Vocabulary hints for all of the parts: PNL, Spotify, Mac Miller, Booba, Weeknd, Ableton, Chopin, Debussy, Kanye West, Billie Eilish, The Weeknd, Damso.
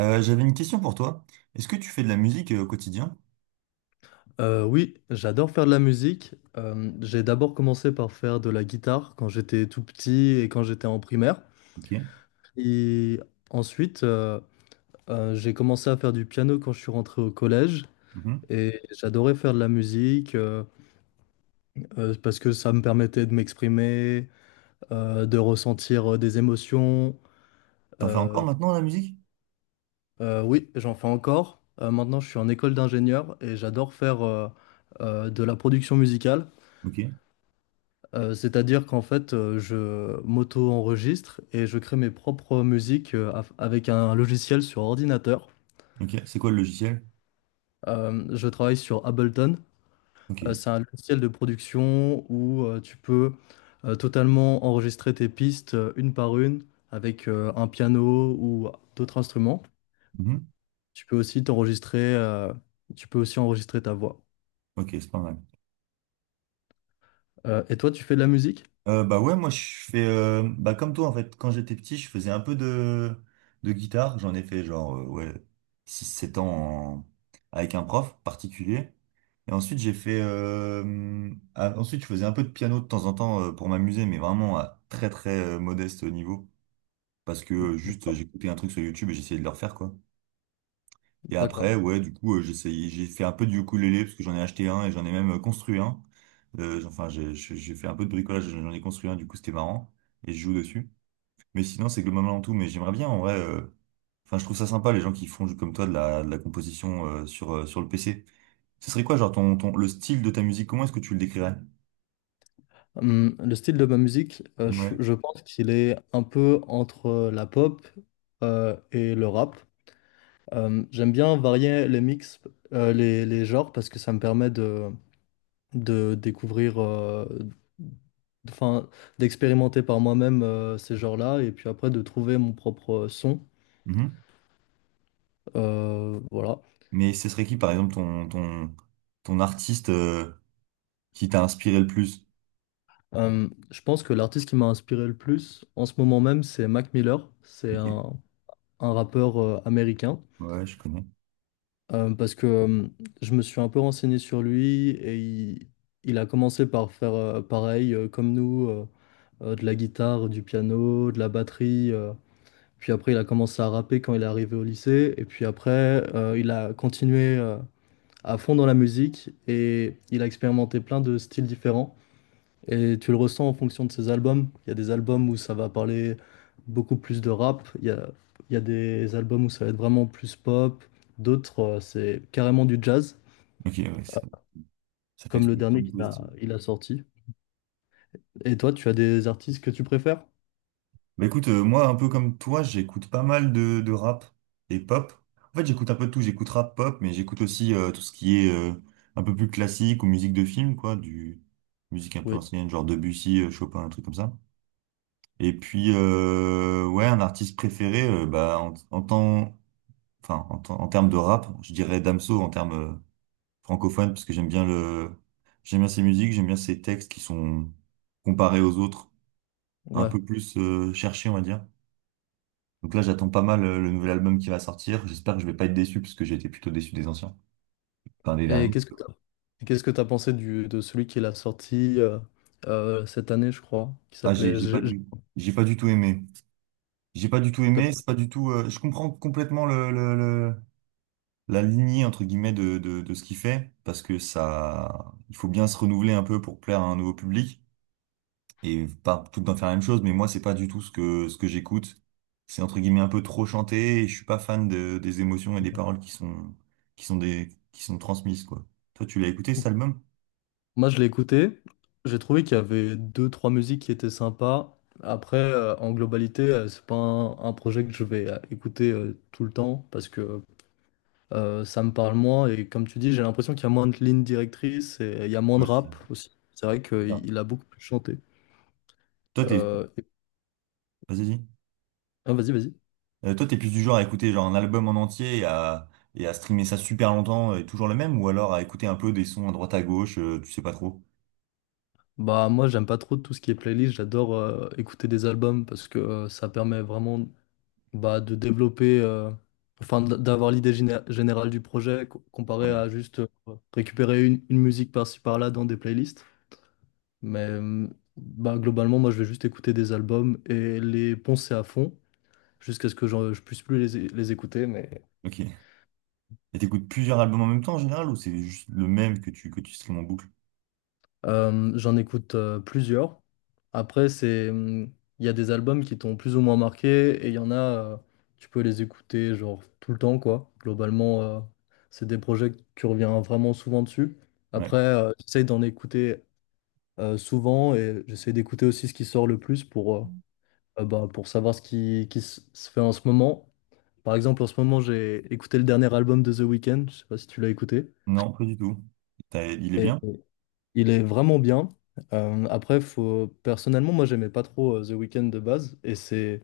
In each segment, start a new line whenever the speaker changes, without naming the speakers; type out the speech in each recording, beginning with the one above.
J'avais une question pour toi. Est-ce que tu fais de la musique au quotidien?
Oui, j'adore faire de la musique. J'ai d'abord commencé par faire de la guitare quand j'étais tout petit et quand j'étais en primaire.
Ok.
Et ensuite, j'ai commencé à faire du piano quand je suis rentré au collège.
Mhm.
Et j'adorais faire de la musique parce que ça me permettait de m'exprimer, de ressentir des émotions.
T'en fais encore
Euh,
maintenant la musique?
oui, j'en fais encore. Maintenant, je suis en école d'ingénieur et j'adore faire de la production musicale.
Ok.
C'est-à-dire qu'en fait, je m'auto-enregistre et je crée mes propres musiques avec un logiciel sur ordinateur.
Ok. C'est quoi le logiciel?
Je travaille sur Ableton.
Ok.
C'est un logiciel de production où tu peux totalement enregistrer tes pistes une par une avec un piano ou d'autres instruments.
Mhm.
Tu peux aussi t'enregistrer, tu peux aussi enregistrer ta voix.
Ok, c'est pas mal.
Et toi, tu fais de la musique?
Bah ouais, moi je fais bah comme toi en fait, quand j'étais petit, je faisais un peu de guitare. J'en ai fait genre ouais six sept ans en- avec un prof particulier. Et ensuite j'ai fait ensuite je faisais un peu de piano de temps en temps pour m'amuser, mais vraiment à très très modeste niveau. Parce que juste, j'écoutais un truc sur YouTube et j'essayais de le refaire quoi. Et
D'accord.
après, ouais, du coup, j'ai fait un peu du ukulélé parce que j'en ai acheté un et j'en ai même construit un. Enfin, j'ai fait un peu de bricolage, j'en ai construit un, du coup, c'était marrant. Et je joue dessus. Mais sinon, c'est globalement tout. Mais j'aimerais bien, en vrai. Enfin, je trouve ça sympa, les gens qui font comme toi de la composition sur, sur le PC. Ce serait quoi, genre, ton, ton, le style de ta musique, comment est-ce que tu le décrirais?
Le style de ma musique,
Ouais.
je pense qu'il est un peu entre la pop et le rap. J'aime bien varier les mix, les genres, parce que ça me permet de découvrir, enfin, d'expérimenter par moi-même ces genres-là, et puis après de trouver mon propre son.
Mhm.
Voilà.
Mais ce serait qui, par exemple, ton, ton, ton artiste qui t'a inspiré le plus?
Je pense que l'artiste qui m'a inspiré le plus en ce moment même, c'est Mac Miller.
Ok.
Un rappeur américain.
Ouais, je connais.
Parce que Je me suis un peu renseigné sur lui il a commencé par faire pareil comme nous. De la guitare, du piano, de la batterie. Puis après, il a commencé à rapper quand il est arrivé au lycée. Et puis après, il a continué à fond dans la musique et il a expérimenté plein de styles différents. Et tu le ressens en fonction de ses albums. Il y a des albums où ça va parler beaucoup plus de rap. Il y a des albums où ça va être vraiment plus pop. D'autres, c'est carrément du jazz,
Ok, ouais, ça fait
comme
tout
le
le temps
dernier
positif.
il a sorti. Et toi, tu as des artistes que tu préfères?
Bah écoute, moi, un peu comme toi, j'écoute pas mal de rap et pop. En fait, j'écoute un peu de tout. J'écoute rap, pop, mais j'écoute aussi tout ce qui est un peu plus classique ou musique de film, quoi, du musique un peu
Oui.
ancienne, genre Debussy, Chopin, un truc comme ça. Et puis, ouais, un artiste préféré, bah en, en temps, enfin, en, temps- en termes de rap, je dirais Damso en termes francophones, parce que j'aime bien le, j'aime bien ses musiques, j'aime bien ses textes qui sont comparés aux autres. Un
Ouais.
peu plus cherché, on va dire. Donc là, j'attends pas mal le nouvel album qui va sortir. J'espère que je vais pas être déçu parce que j'ai été plutôt déçu des anciens, enfin des
Et
derniers.
qu'est-ce que tu Et qu'est-ce que tu as pensé du, de celui qui l'a sorti cette année, je crois, qui
Ah,
s'appelait...
j'ai pas du tout aimé. J'ai pas du tout
t'as-
aimé. C'est pas du tout. Je comprends complètement la lignée entre guillemets de, de ce qu'il fait parce que ça, il faut bien se renouveler un peu pour plaire à un nouveau public. Et pas tout le temps faire la même chose, mais moi, c'est pas du tout ce que j'écoute. C'est entre guillemets un peu trop chanté et je suis pas fan de, des émotions et des paroles qui sont des, qui sont transmises, quoi. Toi, tu l'as écouté cet album?
Moi, je l'ai écouté. J'ai trouvé qu'il y avait deux, trois musiques qui étaient sympas. Après, en globalité, c'est pas un, un projet que je vais écouter tout le temps parce que ça me parle moins. Et comme tu dis, j'ai l'impression qu'il y a moins de lignes directrices et il y a moins de
Ouais,
rap
c'est
aussi. C'est vrai
bizarre.
qu'il il a beaucoup plus chanté.
Toi, t'es,
Euh, et-
vas-y, dis.
ah, vas-y.
Toi, t'es plus du genre à écouter genre un album en entier et à streamer ça super longtemps et toujours le même, ou alors à écouter un peu des sons à droite à gauche, tu sais pas trop.
Bah moi j'aime pas trop tout ce qui est playlist, j'adore écouter des albums parce que ça permet vraiment bah, de développer, enfin d'avoir l'idée générale du projet comparé
Ouais.
à juste récupérer une musique par-ci par-là dans des playlists. Mais bah, globalement, moi je vais juste écouter des albums et les poncer à fond jusqu'à ce que je puisse plus les, les écouter. Mais
Ok. Et t'écoutes plusieurs albums en même temps en général, ou c'est juste le même que tu streames en boucle?
J'en écoute plusieurs. Après, c'est, il y a des albums qui t'ont plus ou moins marqué et il y en a, tu peux les écouter genre tout le temps, quoi. Globalement, c'est des projets que tu reviens vraiment souvent dessus.
Ouais.
Après, j'essaie d'en écouter souvent et j'essaie d'écouter aussi ce qui sort le plus pour, bah, pour savoir qui se fait en ce moment. Par exemple, en ce moment, j'ai écouté le dernier album de The Weeknd. Je sais pas si tu l'as écouté.
Non, pas du tout. Il est bien?
Il est vraiment bien. Après, faut... personnellement, moi, j'aimais pas trop The Weeknd de base. Et c'est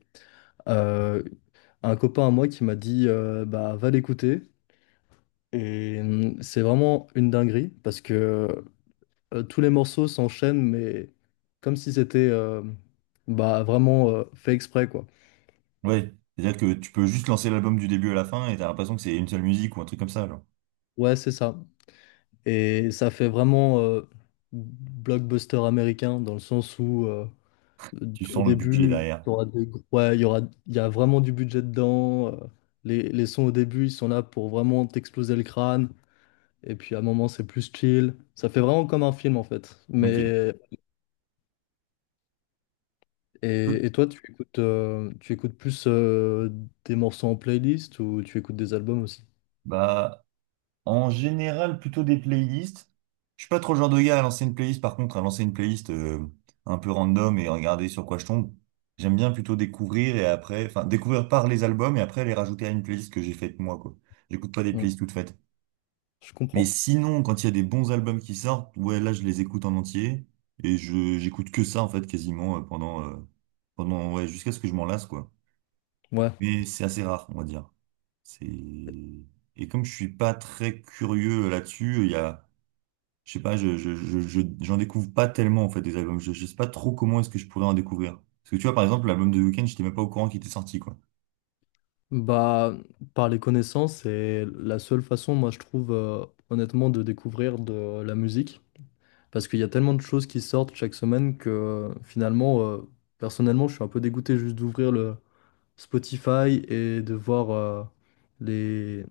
euh, un copain à moi qui m'a dit bah, va l'écouter. Et c'est vraiment une dinguerie parce que tous les morceaux s'enchaînent, mais comme si c'était bah, vraiment fait exprès, quoi.
Ouais, c'est-à-dire que tu peux juste lancer l'album du début à la fin et t'as l'impression que c'est une seule musique ou un truc comme ça, genre.
Ouais, c'est ça. Et ça fait vraiment blockbuster américain dans le sens où.
Tu
Au
sens le budget
début,
derrière.
t'auras des... ouais, il y aura... il y a vraiment du budget dedans. Les sons au début, ils sont là pour vraiment t'exploser le crâne. Et puis à un moment, c'est plus chill. Ça fait vraiment comme un film en fait.
Ok.
Mais
Peu-
et toi, tu écoutes plus des morceaux en playlist ou tu écoutes des albums aussi?
Bah, en général, plutôt des playlists. Je suis pas trop le genre de gars à lancer une playlist, par contre, à lancer une playlist un peu random et regarder sur quoi je tombe. J'aime bien plutôt découvrir et après, enfin, découvrir par les albums et après les rajouter à une playlist que j'ai faite moi, quoi. J'écoute pas des
Hmm,
playlists toutes faites.
Je
Mais
comprends.
sinon, quand il y a des bons albums qui sortent, ouais, là, je les écoute en entier et je j'écoute que ça en fait quasiment pendant ouais, jusqu'à ce que je m'en lasse quoi.
Ouais.
Mais c'est assez rare, on va dire. C'est et comme je suis pas très curieux là-dessus, il y a je sais pas, j'en découvre pas tellement en fait des albums. Je sais pas trop comment est-ce que je pourrais en découvrir. Parce que tu vois, par exemple, l'album de Weeknd, j'étais même pas au courant qu'il était sorti quoi.
Bah, par les connaissances, c'est la seule façon, moi, je trouve, honnêtement, de découvrir de la musique. Parce qu'il y a tellement de choses qui sortent chaque semaine que finalement, personnellement, je suis un peu dégoûté juste d'ouvrir le Spotify et de voir les...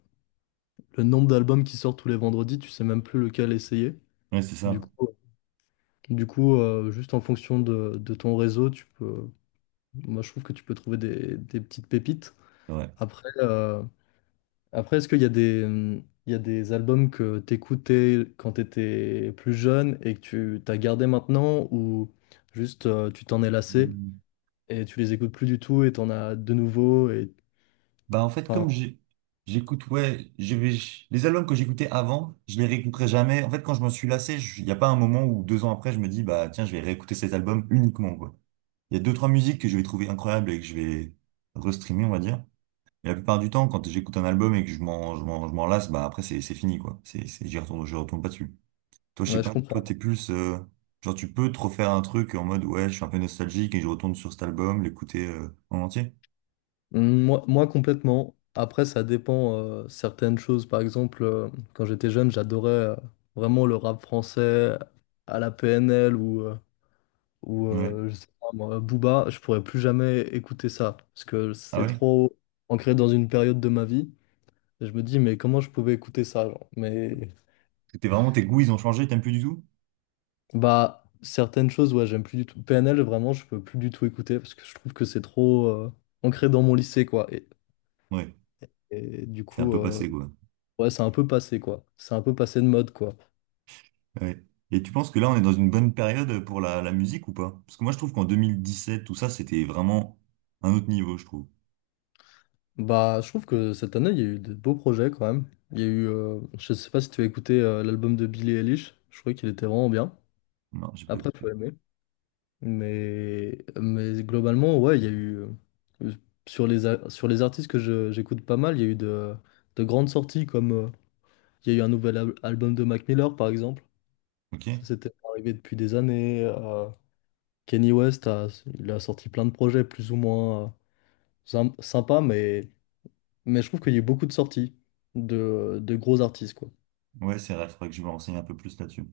le nombre d'albums qui sortent tous les vendredis. Tu sais même plus lequel essayer.
Ouais, c'est
Du
ça.
coup, du coup juste en fonction de ton réseau, tu peux... moi, je trouve que tu peux trouver des petites pépites.
C'est vrai.
Après, euh, Après, est-ce qu'il y a des, il y a des albums que t'écoutais quand t'étais plus jeune et que tu t'as gardé maintenant ou juste tu t'en es lassé
Hmm.
et tu les écoutes plus du tout et t'en as de nouveau et
Bah, en fait,
enfin,
comme j'ai- J'écoute, ouais, je vais, les albums que j'écoutais avant, je les réécouterai jamais. En fait, quand je m'en suis lassé, il n'y a pas un moment où deux ans après, je me dis, bah, tiens, je vais réécouter cet album uniquement, quoi. Il y a deux, trois musiques que je vais trouver incroyables et que je vais restreamer, on va dire. Et la plupart du temps, quand j'écoute un album et que je m'en lasse, bah, après, c'est fini, quoi. C'est, j'y retourne, je retourne pas dessus. Toi, je sais
ouais, je
pas, toi,
comprends.
t'es plus, genre, tu peux te refaire un truc en mode, ouais, je suis un peu nostalgique et je retourne sur cet album, l'écouter, en entier.
Moi complètement. Après, ça dépend certaines choses. Par exemple, quand j'étais jeune, j'adorais vraiment le rap français à la PNL ou
Ouais.
je sais pas moi, Booba, je pourrais plus jamais écouter ça parce que
Ah
c'est
ouais?
trop ancré dans une période de ma vie. Et je me dis, mais comment je pouvais écouter ça, genre. Mais
T'es vraiment, tes goûts, ils ont changé, t'aimes plus du tout?
bah, certaines choses, ouais, j'aime plus du tout. PNL, vraiment, je peux plus du tout écouter parce que je trouve que c'est trop ancré dans mon lycée, quoi.
Ouais,
Et du
c'est un
coup,
peu passé, quoi.
ouais, c'est un peu passé, quoi. C'est un peu passé de mode, quoi.
Ouais. Et tu penses que là, on est dans une bonne période pour la, la musique ou pas? Parce que moi, je trouve qu'en 2017, tout ça, c'était vraiment un autre niveau, je trouve.
Bah, je trouve que cette année, il y a eu de beaux projets quand même. Il y a eu, je sais pas si tu as écouté l'album de Billie Eilish, je trouvais qu'il était vraiment bien.
Non, j'ai pas...
Après,
eu.
tu as aimé. Mais globalement, ouais, il y a eu. euh, Sur sur les artistes que j'écoute pas mal, il y a eu de grandes sorties comme. Il y a eu un nouvel album de Mac Miller, par exemple.
Ok?
Ça, c'était arrivé depuis des années. Kanye West il a sorti plein de projets plus ou moins sympas, mais je trouve qu'il y a eu beaucoup de sorties de gros artistes, quoi.
Ouais, c'est vrai, il faudrait que je me renseigne un peu plus là-dessus.